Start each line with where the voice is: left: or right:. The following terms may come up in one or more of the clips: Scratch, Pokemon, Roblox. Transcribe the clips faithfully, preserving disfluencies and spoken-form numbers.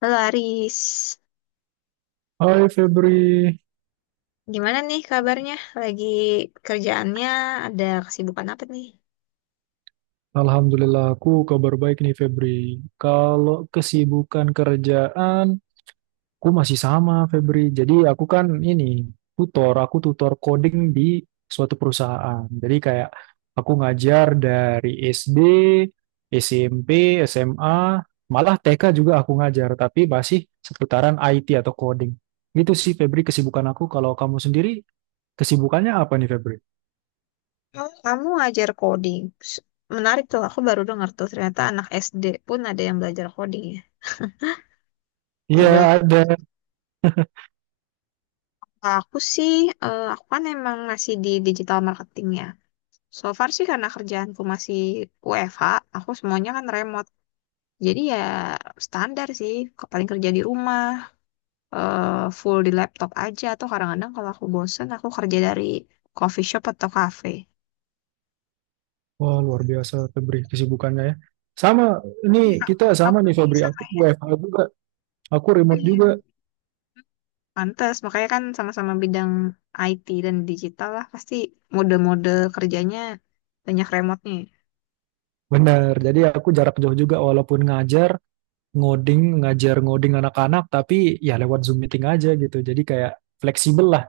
left: Halo Aris,
right: Hai Febri,
left: gimana nih kabarnya? Lagi kerjaannya ada kesibukan apa nih?
right: alhamdulillah aku kabar baik nih Febri. Kalau kesibukan kerjaan, aku masih sama Febri. Jadi aku kan ini tutor, aku tutor coding di suatu perusahaan. Jadi kayak aku ngajar dari SD, SMP, SMA, malah TK juga aku ngajar, tapi masih seputaran I T atau coding. Gitu sih Febri kesibukan aku. Kalau kamu sendiri, kesibukannya apa nih Febri?
left: Oh, kamu ajar coding. S- Menarik tuh, aku baru dengar tuh ternyata anak S D pun ada yang belajar coding ya.
right: Iya,
left: Berubah.
right: ada.
left: Aku sih, eh, aku kan emang masih di digital marketing ya. So far sih karena kerjaanku masih W F H, aku semuanya kan remote. Jadi ya standar sih, ke- paling kerja di rumah. eh, Full di laptop aja atau kadang-kadang kalau aku bosen aku kerja dari coffee shop atau cafe.
right: Wah, luar biasa Febri kesibukannya ya. Sama, ini
left: Iya, Kak.
right: kita sama
left: Kamu
right: nih Febri,
left: bisa
right: aku
left: kayak.
right: W F H juga, aku remote
left: Iya.
right: juga.
left: Pantes, makanya kan sama-sama bidang I T dan digital lah pasti mode-mode kerjanya banyak remote-nya.
right: Benar, jadi aku jarak jauh juga walaupun ngajar, ngoding, ngajar ngoding anak-anak, tapi ya lewat Zoom meeting aja gitu. Jadi kayak fleksibel lah,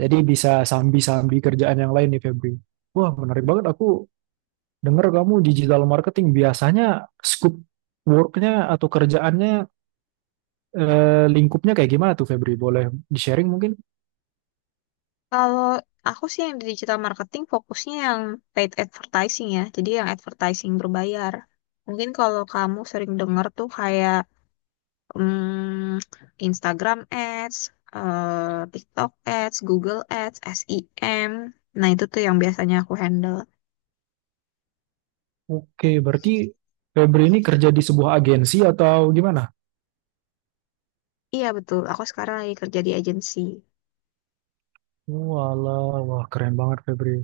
right: jadi bisa sambi-sambi kerjaan yang lain nih Febri. Wah, menarik banget aku dengar kamu digital marketing. Biasanya scope worknya atau kerjaannya eh, lingkupnya kayak gimana tuh Febri? Boleh di-sharing mungkin?
left: Kalau aku sih yang di digital marketing fokusnya yang paid advertising ya, jadi yang advertising berbayar. Mungkin kalau kamu sering dengar tuh kayak Hmm, Instagram Ads, eh, TikTok Ads, Google Ads, S E M. Nah, itu tuh yang biasanya aku handle.
right: Oke, berarti Febri ini kerja di sebuah agensi atau gimana?
left: Iya, betul. Aku sekarang lagi kerja di agensi.
right: Walah, wah keren banget Febri.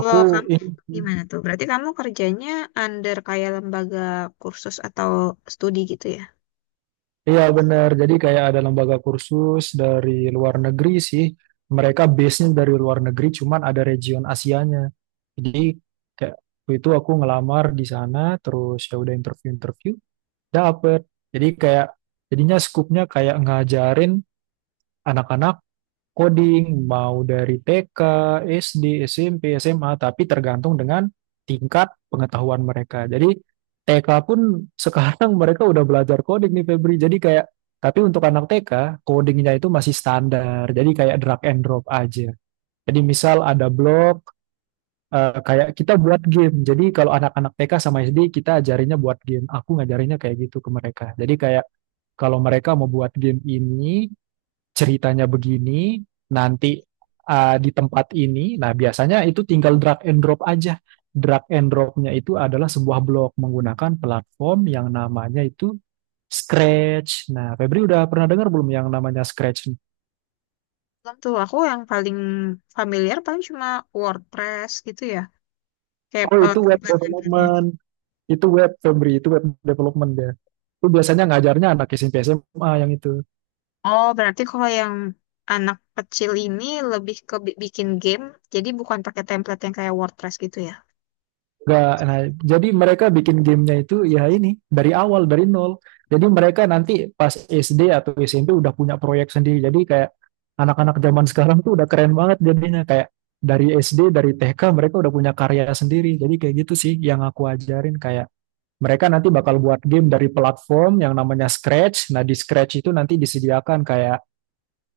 right: Aku
left: Loh, kamu
right: ini,
left: gimana tuh? Berarti kamu kerjanya under kayak lembaga kursus atau studi gitu ya?
right: iya benar. Jadi kayak ada lembaga kursus dari luar negeri sih. Mereka base-nya dari luar negeri, cuman ada region Asianya. Jadi kayak waktu itu aku ngelamar di sana, terus ya udah interview-interview, dapet. Jadi kayak jadinya skupnya kayak ngajarin anak-anak coding, mau dari TK, SD, SMP, SMA, tapi tergantung dengan tingkat pengetahuan mereka. Jadi T K pun sekarang mereka udah belajar coding nih Febri. Jadi kayak, tapi untuk anak T K, codingnya itu masih standar. Jadi kayak drag and drop aja. Jadi misal ada blok, eh, kayak kita buat game. Jadi kalau anak-anak T K sama S D, kita ajarinnya buat game. Aku ngajarinnya kayak gitu ke mereka. Jadi kayak kalau mereka mau buat game ini, ceritanya begini, nanti uh, di tempat ini. Nah, biasanya itu tinggal drag and drop aja. Drag and dropnya itu adalah sebuah blog menggunakan platform yang namanya itu Scratch. Nah, Febri udah pernah dengar belum yang namanya Scratch?
left: Belum tuh, aku yang paling familiar paling cuma WordPress gitu ya. Kayak
right: Oh,
left: eh,
right: itu web
left: template-template.
right: development. Itu web, Febri. Itu web development ya. Itu biasanya ngajarnya anak S M P S M A yang itu.
left: Oh, berarti kalau yang anak kecil ini lebih ke bi- bikin game, jadi bukan pakai template yang kayak WordPress gitu ya.
right: Nggak, nah, jadi mereka bikin gamenya itu ya ini dari awal dari nol. Jadi mereka nanti pas S D atau S M P udah punya proyek sendiri. Jadi kayak anak-anak zaman sekarang tuh udah keren banget jadinya kayak dari S D dari T K mereka udah punya karya sendiri. Jadi kayak gitu sih yang aku ajarin kayak mereka nanti bakal buat game dari platform yang namanya Scratch. Nah, di Scratch itu nanti disediakan kayak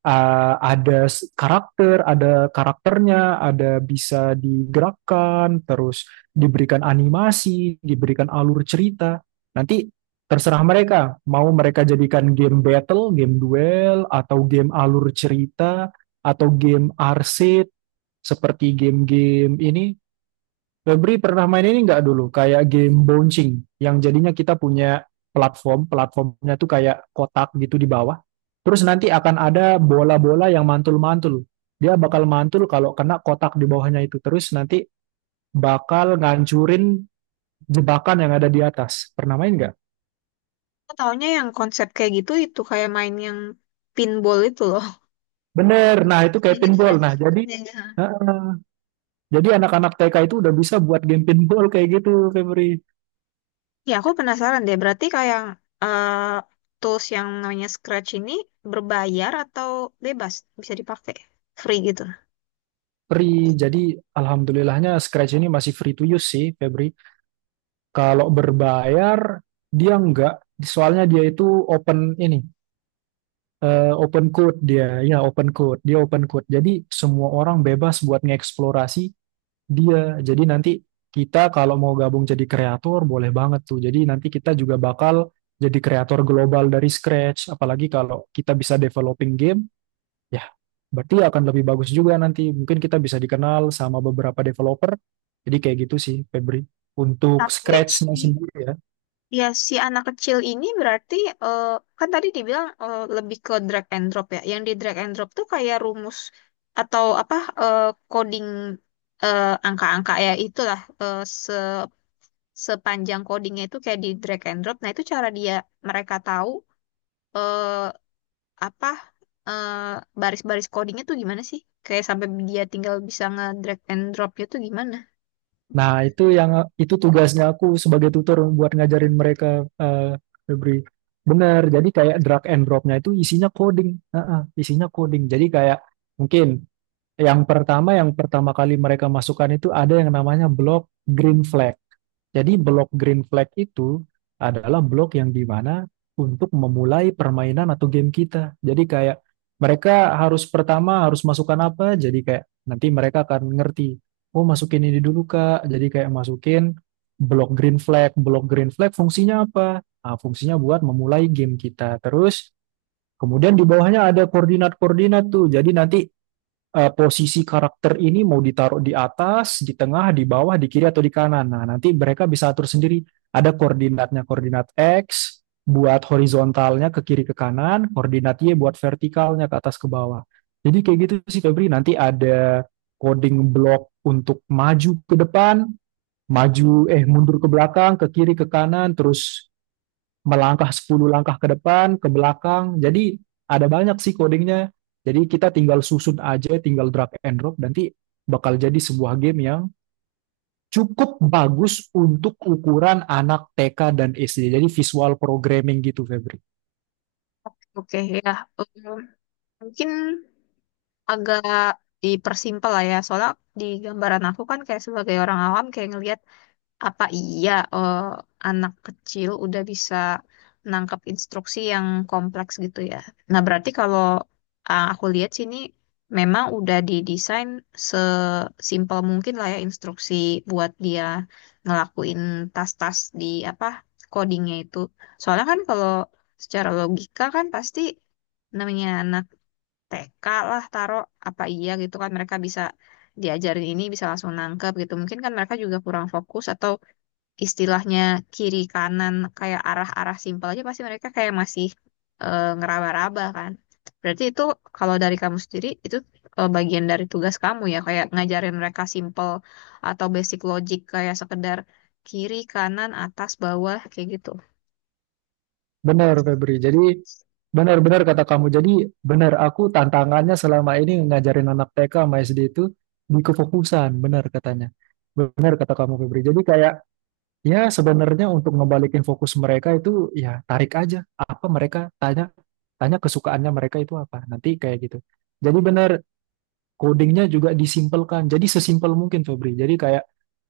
right: uh, ada karakter, ada karakternya, ada bisa digerakkan, terus diberikan animasi, diberikan alur cerita. Nanti terserah mereka, mau mereka jadikan game battle, game duel, atau game alur cerita, atau game arcade, seperti game-game ini, Febri pernah main ini nggak dulu? Kayak game bouncing yang jadinya kita punya platform, platformnya tuh kayak kotak gitu di bawah. Terus nanti akan ada bola-bola yang mantul-mantul. Dia bakal mantul kalau kena kotak di bawahnya itu. Terus nanti bakal ngancurin jebakan yang ada di atas. Pernah main nggak?
left: Aku taunya yang konsep kayak gitu itu kayak main yang pinball itu loh.
right: Bener. Nah, itu
left: Kayak
right: kayak
left: gitu
right: pinball.
left: kan?
right: Nah, jadi
left: Iya.
right: heeh, jadi anak-anak T K itu udah bisa buat game pinball kayak gitu, Febri.
left: Ya, aku penasaran deh. Berarti kayak eh, tools yang namanya Scratch ini berbayar atau bebas bisa dipakai? Free gitu.
right: Febri, jadi alhamdulillahnya Scratch ini masih free to use sih, Febri. Kalau berbayar dia enggak, soalnya dia itu open ini, eh, open code dia, ya open code, dia open code. Jadi semua orang bebas buat ngeksplorasi dia. Jadi nanti kita kalau mau gabung jadi kreator boleh banget tuh. Jadi nanti kita juga bakal jadi kreator global dari scratch. Apalagi kalau kita bisa developing game, ya berarti akan lebih bagus juga nanti. Mungkin kita bisa dikenal sama beberapa developer. Jadi kayak gitu sih, Febri. Untuk
left: Tapi
right: scratch-nya sendiri ya.
left: ya, si anak kecil ini berarti, eh, kan tadi dibilang, eh, lebih ke drag and drop ya. Yang di drag and drop tuh kayak rumus atau apa, eh, coding, eh, angka-angka ya itulah, eh, se sepanjang codingnya itu kayak di drag and drop. Nah, itu cara dia mereka tahu, eh, apa, eh, baris-baris codingnya tuh gimana sih? Kayak sampai dia tinggal bisa nge-drag and dropnya tuh gimana?
right: Nah, itu yang itu tugasnya aku sebagai tutor buat ngajarin mereka eh Febri. Bener. Jadi kayak drag and dropnya itu isinya coding. Heeh, isinya coding. Jadi kayak mungkin yang pertama yang pertama kali mereka masukkan itu ada yang namanya block green flag. Jadi blok green flag itu adalah blok yang dimana untuk memulai permainan atau game kita. Jadi kayak mereka harus pertama harus masukkan apa, jadi kayak nanti mereka akan ngerti. Oh masukin ini dulu Kak, jadi kayak masukin blok green flag. Blok green flag fungsinya apa? Ah, fungsinya buat memulai game kita. Terus kemudian di bawahnya ada koordinat-koordinat tuh. Jadi nanti eh, posisi karakter ini mau ditaruh di atas, di tengah, di bawah, di kiri atau di kanan. Nah, nanti mereka bisa atur sendiri. Ada koordinatnya, koordinat X buat horizontalnya ke kiri ke kanan, koordinat Y buat vertikalnya ke atas ke bawah. Jadi kayak gitu sih Febri, nanti ada coding block untuk maju ke depan, maju eh mundur ke belakang, ke kiri ke kanan, terus melangkah sepuluh langkah ke depan, ke belakang. Jadi ada banyak sih codingnya. Jadi kita tinggal susun aja, tinggal drag and drop, nanti bakal jadi sebuah game yang cukup bagus untuk ukuran anak T K dan S D. Jadi visual programming gitu, Febri.
left: Oke, ya. Em, mungkin agak dipersimpel lah ya. Soalnya di gambaran aku kan kayak sebagai orang awam kayak ngelihat apa iya, eh, anak kecil udah bisa nangkep instruksi yang kompleks gitu ya. Nah, berarti kalau ah, aku lihat sini memang udah didesain sesimpel mungkin lah ya instruksi buat dia ngelakuin tas-tas di apa codingnya itu. Soalnya kan kalau secara logika kan pasti namanya anak T K lah taruh apa iya gitu kan mereka bisa diajarin ini bisa langsung nangkep gitu mungkin kan mereka juga kurang fokus atau istilahnya kiri kanan kayak arah-arah simpel aja pasti mereka kayak masih, eh, ngeraba-raba kan berarti itu kalau dari kamu sendiri itu, eh, bagian dari tugas kamu ya kayak ngajarin mereka simpel atau basic logic kayak sekedar kiri kanan atas bawah kayak gitu.
right: Benar, Febri. Jadi benar-benar kata kamu. Jadi benar, aku tantangannya selama ini ngajarin anak T K sama S D itu di kefokusan, benar katanya. Benar kata kamu, Febri. Jadi kayak ya, sebenarnya untuk ngebalikin fokus mereka itu ya tarik aja apa mereka tanya tanya kesukaannya mereka itu apa. Nanti kayak gitu. Jadi benar codingnya juga disimpelkan. Jadi sesimpel mungkin Febri. Jadi kayak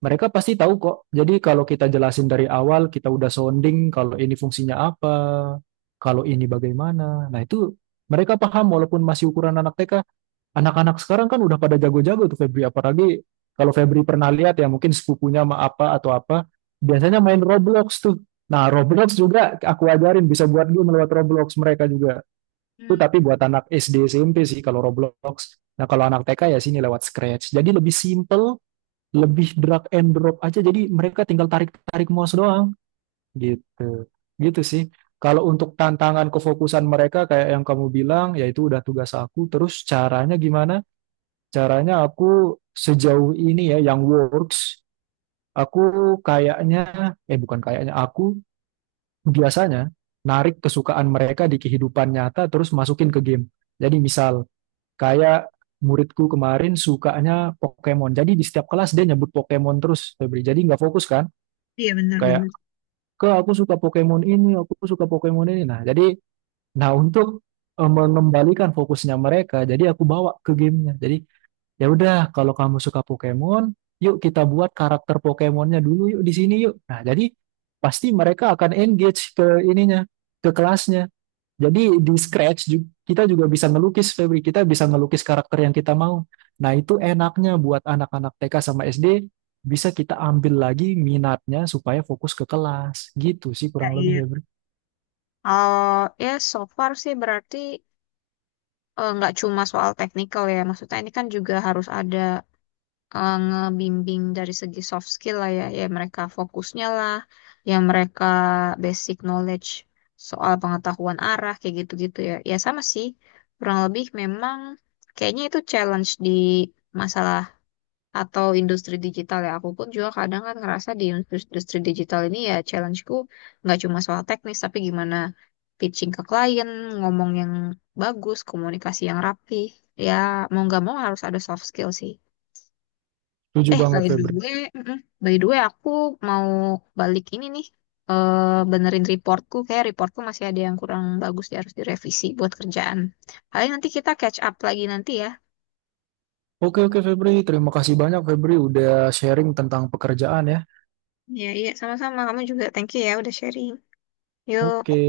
right: mereka pasti tahu kok. Jadi kalau kita jelasin dari awal, kita udah sounding kalau ini fungsinya apa, kalau ini bagaimana. Nah, itu mereka paham walaupun masih ukuran anak T K. Anak-anak sekarang kan udah pada jago-jago tuh Febri, apalagi kalau Febri pernah lihat ya mungkin sepupunya sama apa atau apa, biasanya main Roblox tuh. Nah, Roblox juga aku ajarin bisa buat game lewat Roblox mereka juga. Itu
left: Hmm,
right: tapi buat anak S D S M P sih kalau Roblox. Nah, kalau anak T K ya sini lewat Scratch. Jadi lebih simple, lebih drag and drop aja. Jadi mereka tinggal tarik-tarik mouse doang gitu. Gitu sih. Kalau untuk tantangan kefokusan mereka kayak yang kamu bilang, yaitu udah tugas aku, terus caranya gimana? Caranya aku sejauh ini ya yang works aku kayaknya eh bukan kayaknya aku biasanya narik kesukaan mereka di kehidupan nyata terus masukin ke game, jadi misal kayak muridku kemarin sukanya Pokemon, jadi di setiap kelas dia nyebut Pokemon terus Febri jadi nggak fokus kan,
left: iya
right: kayak
left: benar-benar.
right: ke aku suka Pokemon ini aku suka Pokemon ini, nah jadi nah untuk eh, mengembalikan fokusnya mereka jadi aku bawa ke gamenya, jadi ya udah, kalau kamu suka Pokemon, yuk kita buat karakter Pokemonnya dulu yuk di sini yuk. Nah, jadi pasti mereka akan engage ke ininya, ke kelasnya. Jadi di Scratch ju- kita juga bisa ngelukis Febri, kita bisa ngelukis karakter yang kita mau. Nah, itu enaknya buat anak-anak T K sama S D bisa kita ambil lagi minatnya supaya fokus ke kelas. Gitu sih
left: Iya,
right: kurang lebih
left: iya.
right: Febri.
left: Oh, ya so far sih berarti, eh, nggak cuma soal teknikal ya. Maksudnya ini kan juga harus ada, eh, ngebimbing dari segi soft skill lah ya. Ya mereka fokusnya lah, ya mereka basic knowledge soal pengetahuan arah kayak gitu-gitu ya. Ya sama sih, kurang lebih memang kayaknya itu challenge di masalah atau industri digital ya aku pun juga kadang kan ngerasa di industri industri digital ini ya challenge-ku nggak cuma soal teknis tapi gimana pitching ke klien ngomong yang bagus komunikasi yang rapi ya mau nggak mau harus ada soft skill sih.
right: Setuju
left: Eh
right: banget
left: by the
right: Febri.
left: way, mm-mm. by the way aku mau balik ini nih, eh, benerin reportku kayak reportku masih ada yang kurang bagus dia harus direvisi buat kerjaan paling nanti kita catch up lagi nanti ya.
right: Oke, oke Febri, terima kasih banyak Febri udah sharing tentang pekerjaan ya.
left: Iya, iya, sama-sama. Kamu juga thank you ya udah sharing.
right: Oke.
left: Yuk.